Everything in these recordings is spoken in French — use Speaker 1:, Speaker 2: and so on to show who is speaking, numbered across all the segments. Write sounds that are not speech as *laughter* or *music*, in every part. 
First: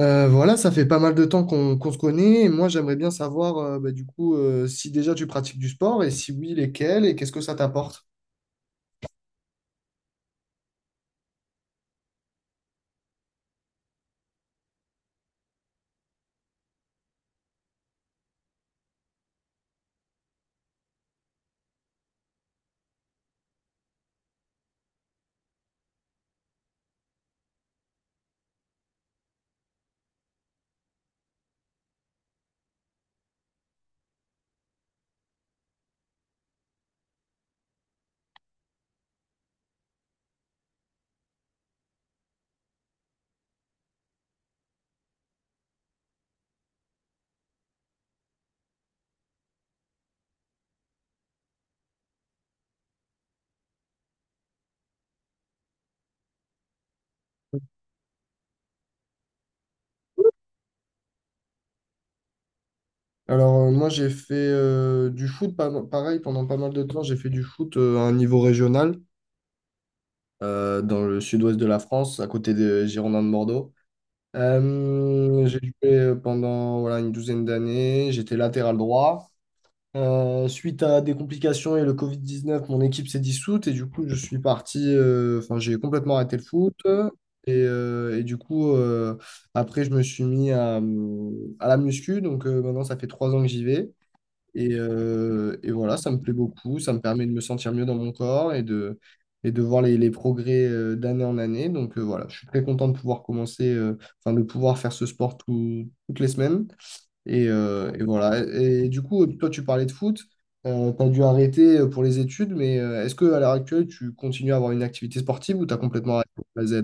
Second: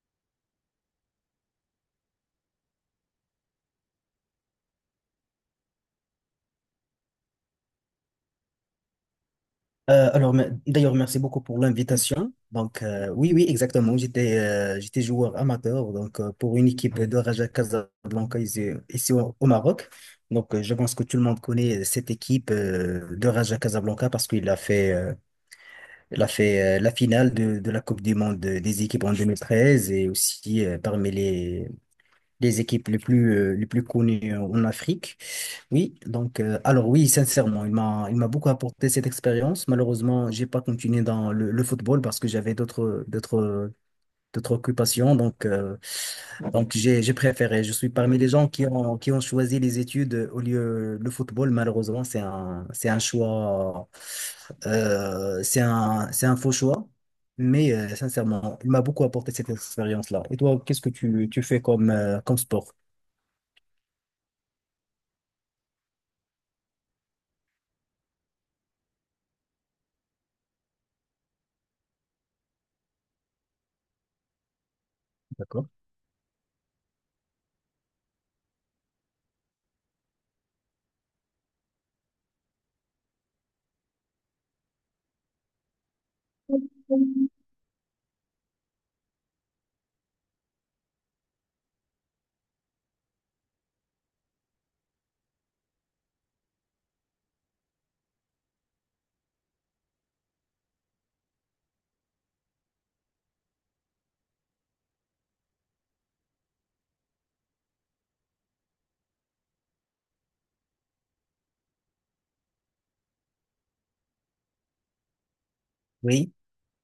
Speaker 1: Voilà, ça fait pas mal de temps qu'on se connaît et moi j'aimerais bien savoir bah, du coup si déjà tu pratiques du sport et si oui, lesquels et qu'est-ce que ça t'apporte?
Speaker 2: Alors, d'ailleurs, merci beaucoup pour l'invitation. Donc, oui, oui, exactement. J'étais joueur amateur donc, pour une équipe de Raja Casablanca ici au Maroc. Donc, je pense que tout le monde connaît cette équipe de Raja Casablanca parce qu'il a fait, il a fait la finale de la Coupe du Monde des équipes en 2013 et aussi des équipes les plus connues en Afrique. Oui, donc, alors oui, sincèrement, il m'a beaucoup apporté cette expérience. Malheureusement, j'ai pas continué dans le football parce que j'avais d'autres occupations. Donc j'ai préféré. Je suis parmi les gens qui ont choisi les études au lieu le football. Malheureusement, c'est un choix, c'est un faux choix. Mais sincèrement, il m'a beaucoup apporté cette expérience-là. Et toi, qu'est-ce que tu fais comme, comme sport?
Speaker 1: Alors moi j'ai fait du foot, pareil pendant pas mal de temps, j'ai fait du foot à un niveau régional dans le sud-ouest de la France, à côté des Girondins de Bordeaux. J'ai
Speaker 2: D'accord.
Speaker 1: joué pendant voilà, une douzaine d'années, j'étais latéral droit. Suite à des complications et le Covid-19, mon équipe s'est dissoute et du coup, je suis parti, enfin, j'ai complètement arrêté le foot. Et du coup, après, je me suis mis à la muscu. Donc maintenant, ça fait 3 ans que j'y vais. Et voilà, ça me plaît beaucoup. Ça me permet de me sentir mieux dans mon corps et de voir les progrès d'année en année. Donc voilà, je suis très content de pouvoir de pouvoir faire ce sport toutes les semaines. Et voilà. Et du coup, toi, tu parlais de foot. Tu as dû arrêter pour les études, mais est-ce que à l'heure actuelle, tu continues à avoir une activité sportive ou tu as complètement arrêté
Speaker 2: Oui.
Speaker 1: pour la Z?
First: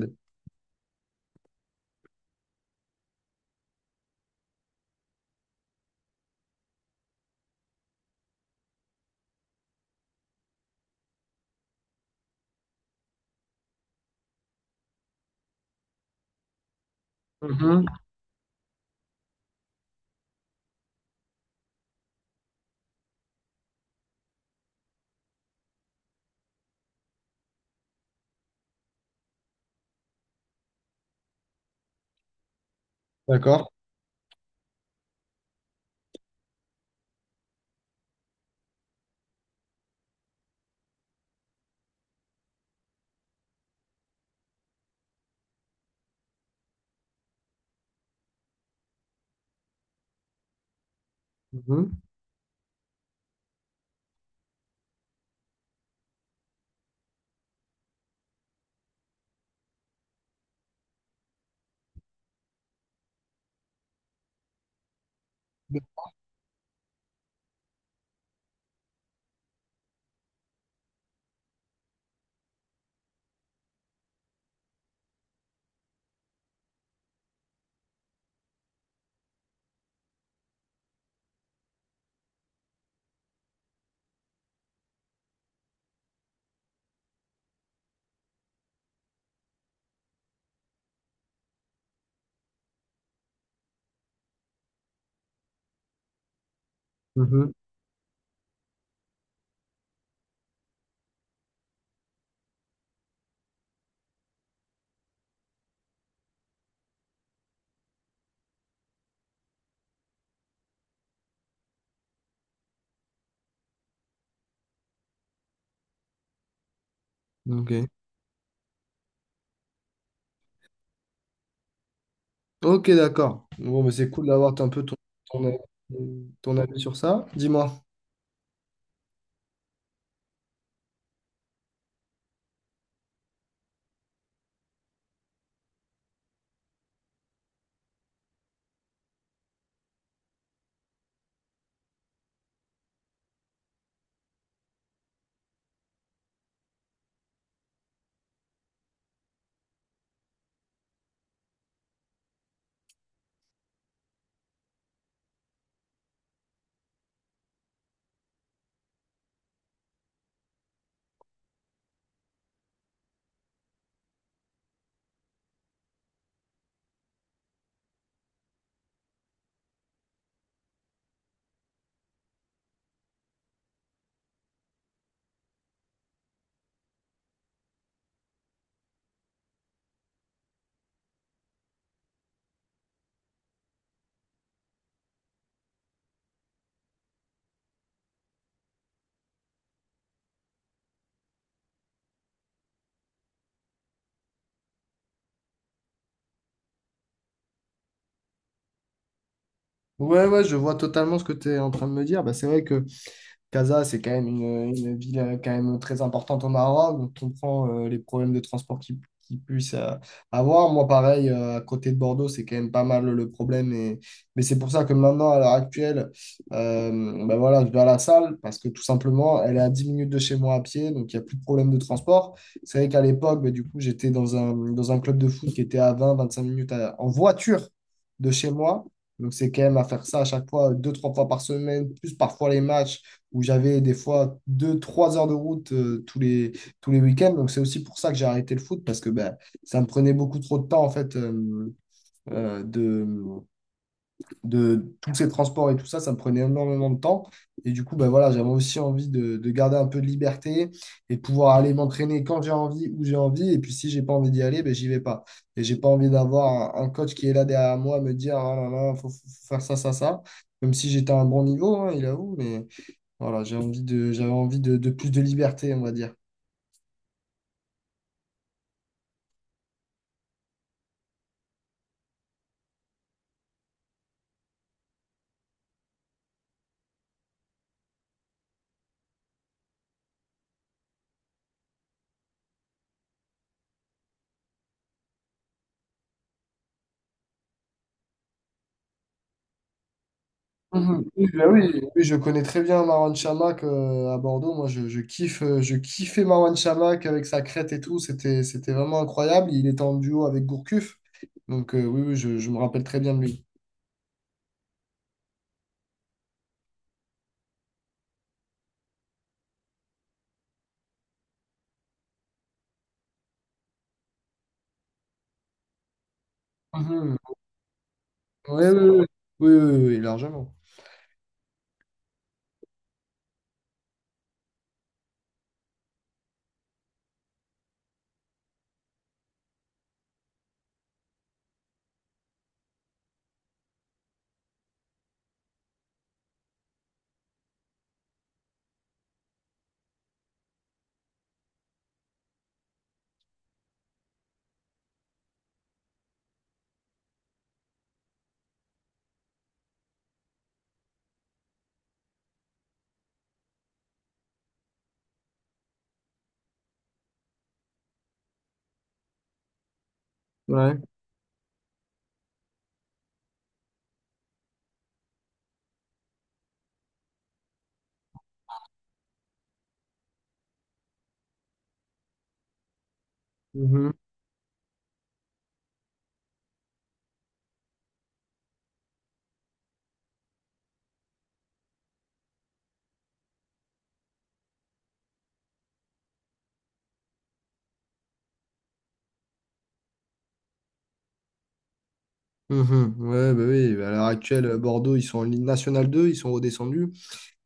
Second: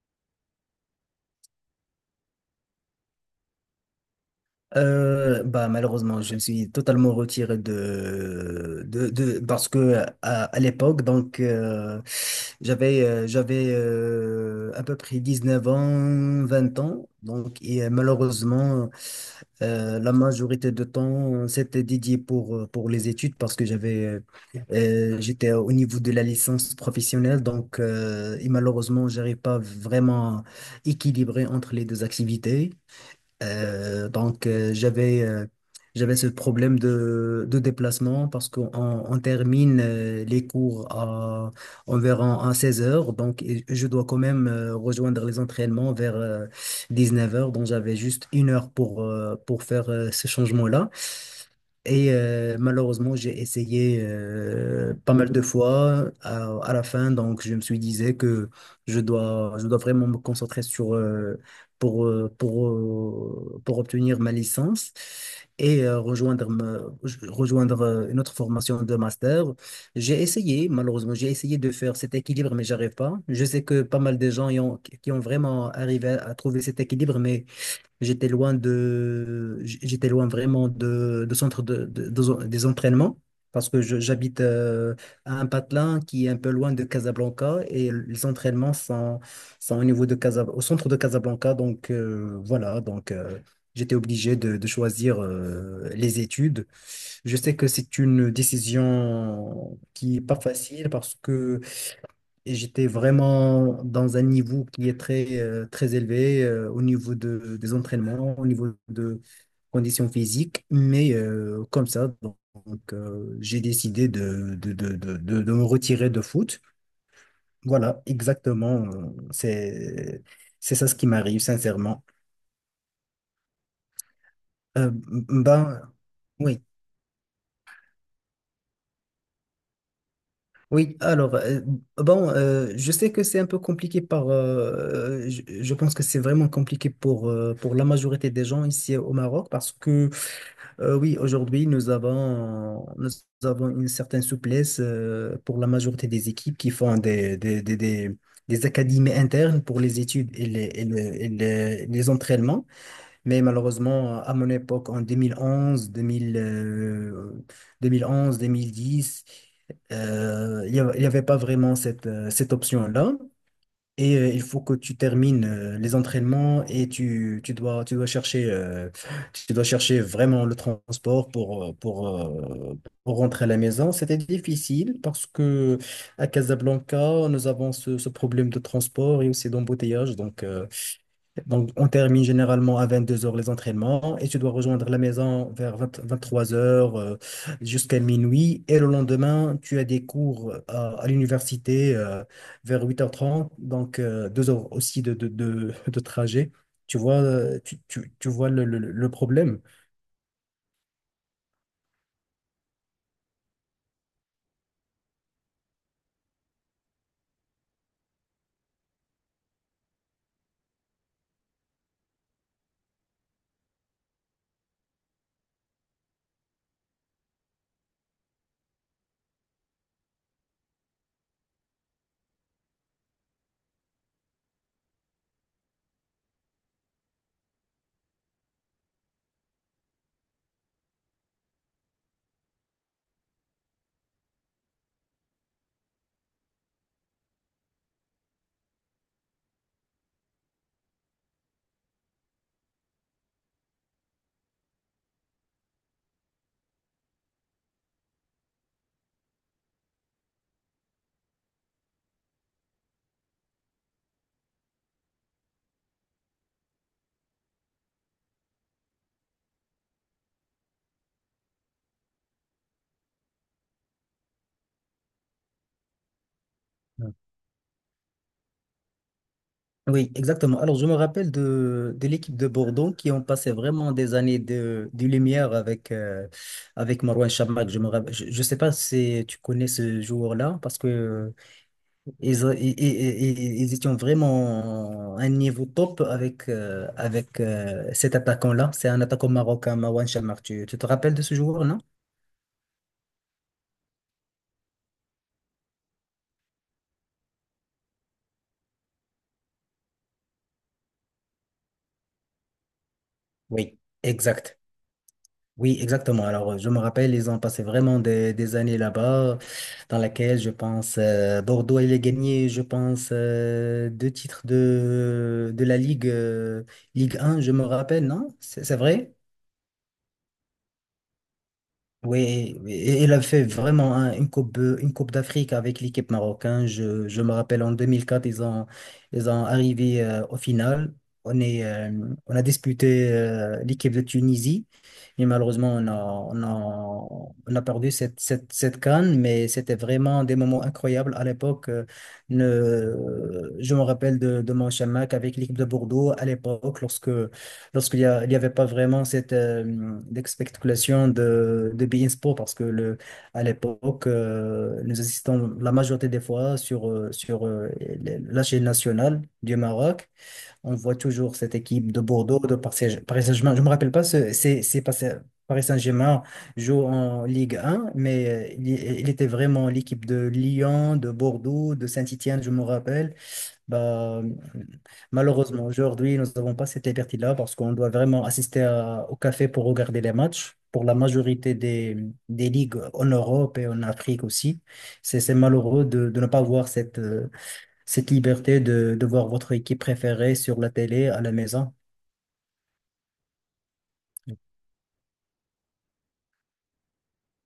Speaker 2: Bah, malheureusement je me suis totalement retiré de parce que à l'époque donc j'avais à peu près 19 ans 20 ans donc et
Speaker 1: Mhm.
Speaker 2: malheureusement la majorité de temps c'était dédié pour pour les études parce que j'étais au niveau de la licence professionnelle donc et malheureusement j'arrive pas vraiment à équilibrer entre les deux activités.
Speaker 1: D'accord.
Speaker 2: Donc, j'avais ce problème de déplacement parce qu'on termine les cours à environ à 16 heures. Donc, et je dois quand même rejoindre les entraînements vers 19 heures. Donc, j'avais juste une heure pour faire ce changement-là.
Speaker 1: Mhm.
Speaker 2: Et malheureusement, j'ai essayé pas mal de fois. À la fin, donc, je me suis disais que je dois vraiment me concentrer sur pour obtenir ma licence et rejoindre une autre formation de master. J'ai essayé, malheureusement, j'ai essayé de faire cet équilibre, mais j'arrive pas. Je sais que pas mal de gens qui ont vraiment arrivé à trouver cet équilibre, mais j'étais loin vraiment de centre des entraînements parce que j'habite à un patelin qui est un peu loin de Casablanca et les entraînements sont au niveau de Casa, au centre de Casablanca. Donc, voilà, donc, j'étais obligé de choisir les études. Je
Speaker 1: Mhm.
Speaker 2: sais que c'est une décision qui est pas facile parce que et j'étais vraiment dans un niveau qui est très élevé au niveau des entraînements, au niveau de conditions physiques. Mais comme ça, donc, j'ai décidé de me retirer de foot.
Speaker 1: Ok.
Speaker 2: Voilà, exactement. C'est, c'est ça ce qui m'arrive, sincèrement.
Speaker 1: Ok, d'accord. Bon, mais c'est cool d'avoir un peu
Speaker 2: Euh,
Speaker 1: ton, ton, avis
Speaker 2: ben,
Speaker 1: ton
Speaker 2: oui.
Speaker 1: avis sur ça. Dis-moi.
Speaker 2: Oui, alors, bon, je sais que c'est un peu compliqué je pense que c'est vraiment compliqué pour la majorité des gens ici au Maroc parce que, oui, aujourd'hui, nous avons une certaine souplesse, pour la majorité des équipes qui font des académies internes pour les études et les entraînements. Mais malheureusement, à mon époque, en 2011, 2010, il y avait pas vraiment cette option-là. Et il faut que tu termines les entraînements et tu dois chercher vraiment le transport pour rentrer à la maison. C'était difficile parce que à Casablanca, nous avons ce problème de transport et aussi d'embouteillage. Donc, on termine généralement à 22 heures les entraînements et tu dois rejoindre la maison vers 23h jusqu'à minuit. Et le lendemain, tu as des cours à l'université vers 8h30, donc 2 heures aussi de trajet. Tu vois, tu vois le problème.
Speaker 1: Ouais, ouais, je vois totalement ce que tu es en train de me dire. Bah, c'est vrai que Casa, c'est quand même une ville quand même très importante au Maroc. Donc, on prend les problèmes de transport qui puissent avoir. Moi, pareil, à côté de Bordeaux, c'est quand même pas mal le problème. Et, mais c'est pour ça que maintenant, à l'heure actuelle, euh, ben voilà, je vais à la salle parce que tout simplement, elle est à 10 minutes de chez moi à pied. Donc, il n'y a plus de problème de transport. C'est vrai qu'à l'époque, ben, du coup, j'étais dans un club de foot qui était à 20-25 minutes en voiture de chez moi. Donc, c'est quand même à faire ça à chaque fois, deux, trois fois par semaine, plus parfois les matchs où j'avais des fois 2-3 heures de route tous les week-ends. Donc c'est aussi pour ça que j'ai arrêté le foot, parce que ben, ça me prenait beaucoup trop de temps, en fait, euh, de, de tous ces transports et tout ça, ça me prenait énormément de temps. Et du coup, ben, voilà, j'avais aussi envie de garder un peu de liberté et de pouvoir aller m'entraîner quand j'ai envie, où j'ai envie. Et puis si j'ai pas envie d'y aller, ben, j'y vais pas. Et j'ai pas envie d'avoir un coach qui est là derrière moi à me dire, ah là là, faut faire ça, ça, ça. Même si j'étais à un bon niveau, hein, il avoue, mais voilà, j'avais envie de plus de liberté, on va dire.
Speaker 2: Oui, exactement. Alors, je me rappelle de l'équipe de Bordeaux qui ont passé vraiment des années de lumière avec Marouane Chamakh. Je me rappelle, je sais pas si tu connais ce joueur-là parce que ils, ils étaient vraiment à un niveau top avec cet attaquant-là. C'est un attaquant marocain, Marouane Chamakh. Tu te
Speaker 1: Mhm.
Speaker 2: rappelles de
Speaker 1: Oui,
Speaker 2: ce
Speaker 1: bah
Speaker 2: joueur, non?
Speaker 1: oui. Oui, je connais très bien Marwan Chamakh à Bordeaux. Moi, je kiffais Marwan Chamakh avec sa crête et tout. C'était vraiment incroyable. Il était en duo avec Gourcuff. Donc, oui, oui, je me rappelle très bien de lui.
Speaker 2: Oui, exact. Oui, exactement. Alors, je me rappelle, ils ont passé vraiment des années là-bas, dans laquelle, je pense, Bordeaux, il a gagné, je pense, deux titres de la Ligue, euh,
Speaker 1: Mhm.
Speaker 2: Ligue 1, je me rappelle, non? C'est
Speaker 1: Ouais,
Speaker 2: c'est
Speaker 1: ouais, ouais.
Speaker 2: vrai?
Speaker 1: Oui, oui, oui, oui, largement.
Speaker 2: Oui, et il a fait vraiment une coupe d'Afrique avec l'équipe marocaine. Je me rappelle en 2004, ils ont arrivé au final. On est, euh, on a disputé l'équipe de Tunisie et malheureusement, on a perdu cette CAN, mais c'était vraiment des moments incroyables à l'époque. Je me rappelle de mon chamac avec l'équipe de Bordeaux à l'époque lorsque lorsqu'il y a- il y avait pas vraiment cette expectation de beIN Sport, parce que le, à l'époque, nous assistons la majorité des fois sur la chaîne nationale du Maroc. On
Speaker 1: Ouais.
Speaker 2: voit toujours cette équipe de Bordeaux, de Paris Saint-Germain. Je me rappelle pas, c'est pas Paris Saint-Germain joue en Ligue 1, mais il était vraiment l'équipe de Lyon, de Bordeaux, de Saint-Étienne, je me rappelle.
Speaker 1: Mhm,
Speaker 2: Bah, malheureusement, aujourd'hui, nous n'avons pas cette liberté-là parce qu'on doit vraiment assister au café pour regarder les matchs. Pour la majorité des ligues en Europe et en Afrique aussi, c'est malheureux de ne pas avoir cette liberté de voir votre équipe préférée sur la télé à la maison.
Speaker 1: mhm. Ouais, bah oui, à l'heure actuelle, Bordeaux, ils sont en Ligue nationale 2, ils sont redescendus.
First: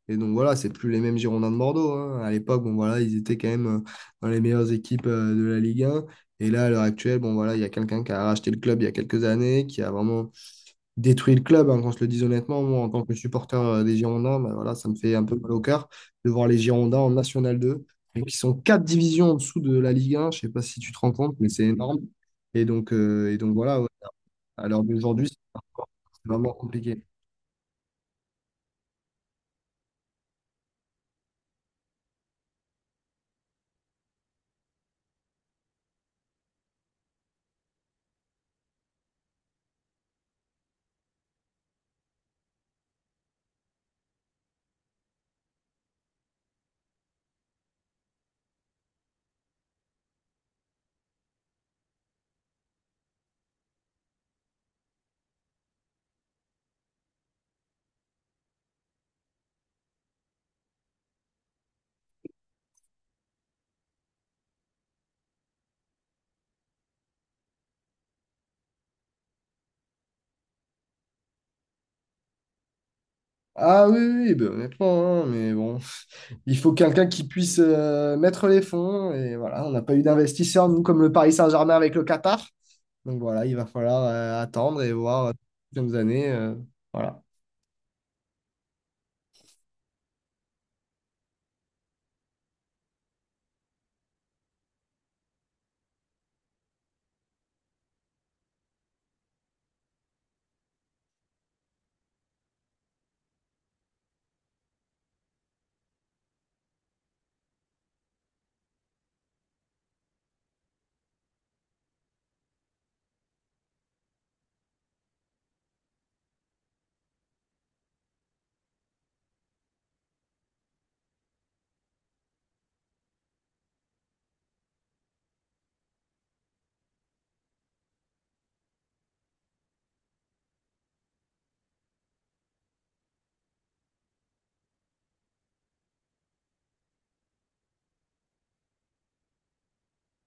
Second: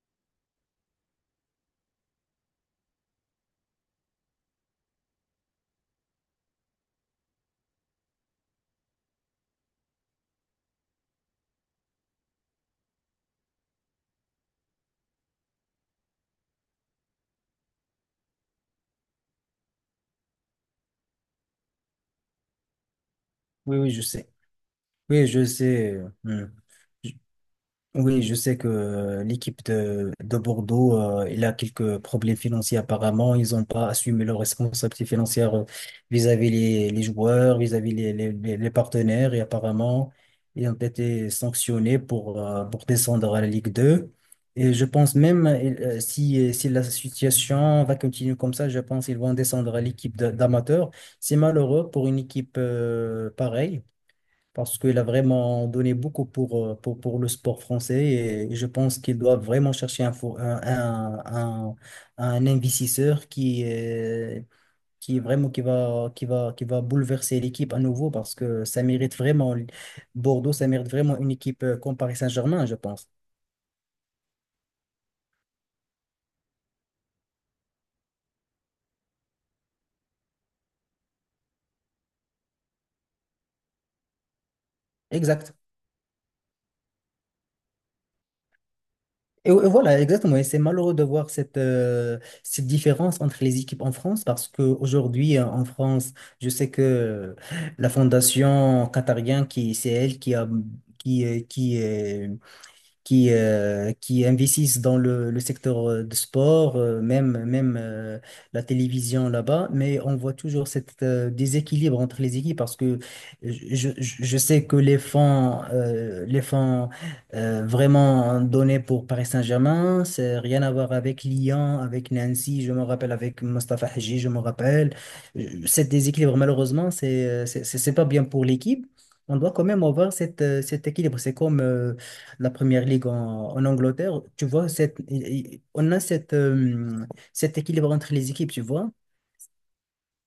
Speaker 1: Et donc voilà, c'est plus les mêmes Girondins de Bordeaux, hein. À l'époque, bon voilà, ils étaient quand même dans les meilleures équipes de la Ligue 1. Et là, à l'heure actuelle, bon voilà, il y a quelqu'un qui a racheté le club il y a quelques années, qui a vraiment détruit le club, hein, qu'on se le dise honnêtement. Moi, en tant que supporter des Girondins, ben voilà, ça me fait un peu mal au cœur de voir les Girondins en National 2, et qui sont quatre divisions en dessous de la Ligue 1. Je sais pas si tu te rends compte, mais c'est énorme. Et donc
Speaker 2: Oui,
Speaker 1: voilà, ouais,
Speaker 2: oui, je sais.
Speaker 1: à l'heure
Speaker 2: Oui,
Speaker 1: d'aujourd'hui, c'est
Speaker 2: je sais.
Speaker 1: c'est
Speaker 2: Hmm.
Speaker 1: vraiment compliqué.
Speaker 2: Oui, je sais que l'équipe de Bordeaux, il a quelques problèmes financiers apparemment. Ils n'ont pas assumé leurs responsabilités financières, vis-à-vis les joueurs, vis-à-vis les partenaires. Et apparemment, ils ont été sanctionnés pour descendre à la Ligue 2. Et je pense même, si la situation va continuer comme ça, je pense qu'ils vont descendre à l'équipe d'amateurs. C'est malheureux pour une équipe pareille parce qu'il a vraiment donné beaucoup pour le sport français et je pense qu'il doit vraiment chercher un, fo- un- un investisseur qui vraiment qui va bouleverser l'équipe à nouveau parce que ça mérite vraiment Bordeaux, ça mérite vraiment une équipe comme Paris Saint-Germain, je pense.
Speaker 1: Ah oui, oui, oui, ben, honnêtement, hein, mais bon, *laughs* il faut quelqu'un qui puisse mettre les fonds. Et voilà, on n'a pas eu d'investisseurs, nous, comme le Paris Saint-Germain avec le Qatar. Donc voilà, il va falloir attendre et voir
Speaker 2: Exact.
Speaker 1: les prochaines années. Voilà.
Speaker 2: Et voilà, exactement. Et c'est malheureux de voir cette différence entre les équipes en France parce qu'aujourd'hui, en France, je sais que la fondation qatarienne, qui, c'est elle qui a, qui, qui investissent dans le secteur de sport, même la télévision là-bas, mais on voit toujours cette déséquilibre entre les équipes parce que je sais que les fonds vraiment donnés pour Paris Saint-Germain, c'est rien à voir avec Lyon, avec Nancy, je me rappelle avec Mostafa Hadji, je me rappelle. Cet déséquilibre, malheureusement, c'est pas bien pour l'équipe. On doit quand même avoir cet équilibre. C'est comme la première ligue en Angleterre, tu vois, on a cet équilibre entre les équipes, tu vois,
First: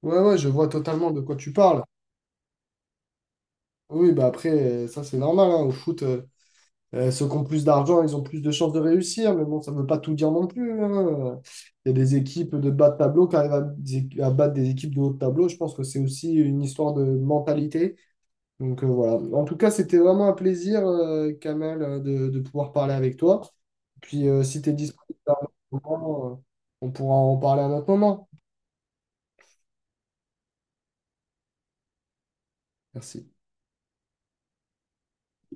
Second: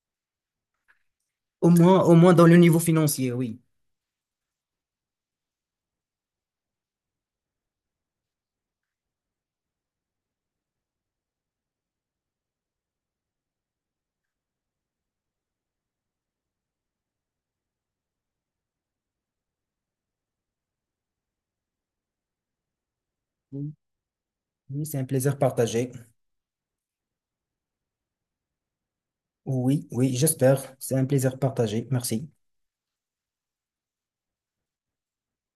Speaker 1: Ouais, ouais, je vois totalement de quoi tu
Speaker 2: au
Speaker 1: parles.
Speaker 2: moins, au moins dans le niveau financier, oui.
Speaker 1: Oui, bah après, ça c'est normal, hein. Au foot, ceux qui ont plus d'argent, ils ont plus de chances de réussir. Mais bon, ça ne veut pas tout dire non plus, hein. Il y a des équipes de bas de tableau qui arrivent à battre des équipes de haut de tableau. Je pense que c'est aussi une histoire de mentalité. Donc voilà. En tout cas, c'était vraiment un plaisir, Kamel, de pouvoir parler avec toi.
Speaker 2: Oui,
Speaker 1: Puis si tu es
Speaker 2: oui, c'est un
Speaker 1: disponible à un
Speaker 2: plaisir
Speaker 1: autre
Speaker 2: partagé.
Speaker 1: moment, on pourra en parler à un autre moment.
Speaker 2: Oui, oui, j'espère. C'est un plaisir partagé. Merci.
Speaker 1: Merci.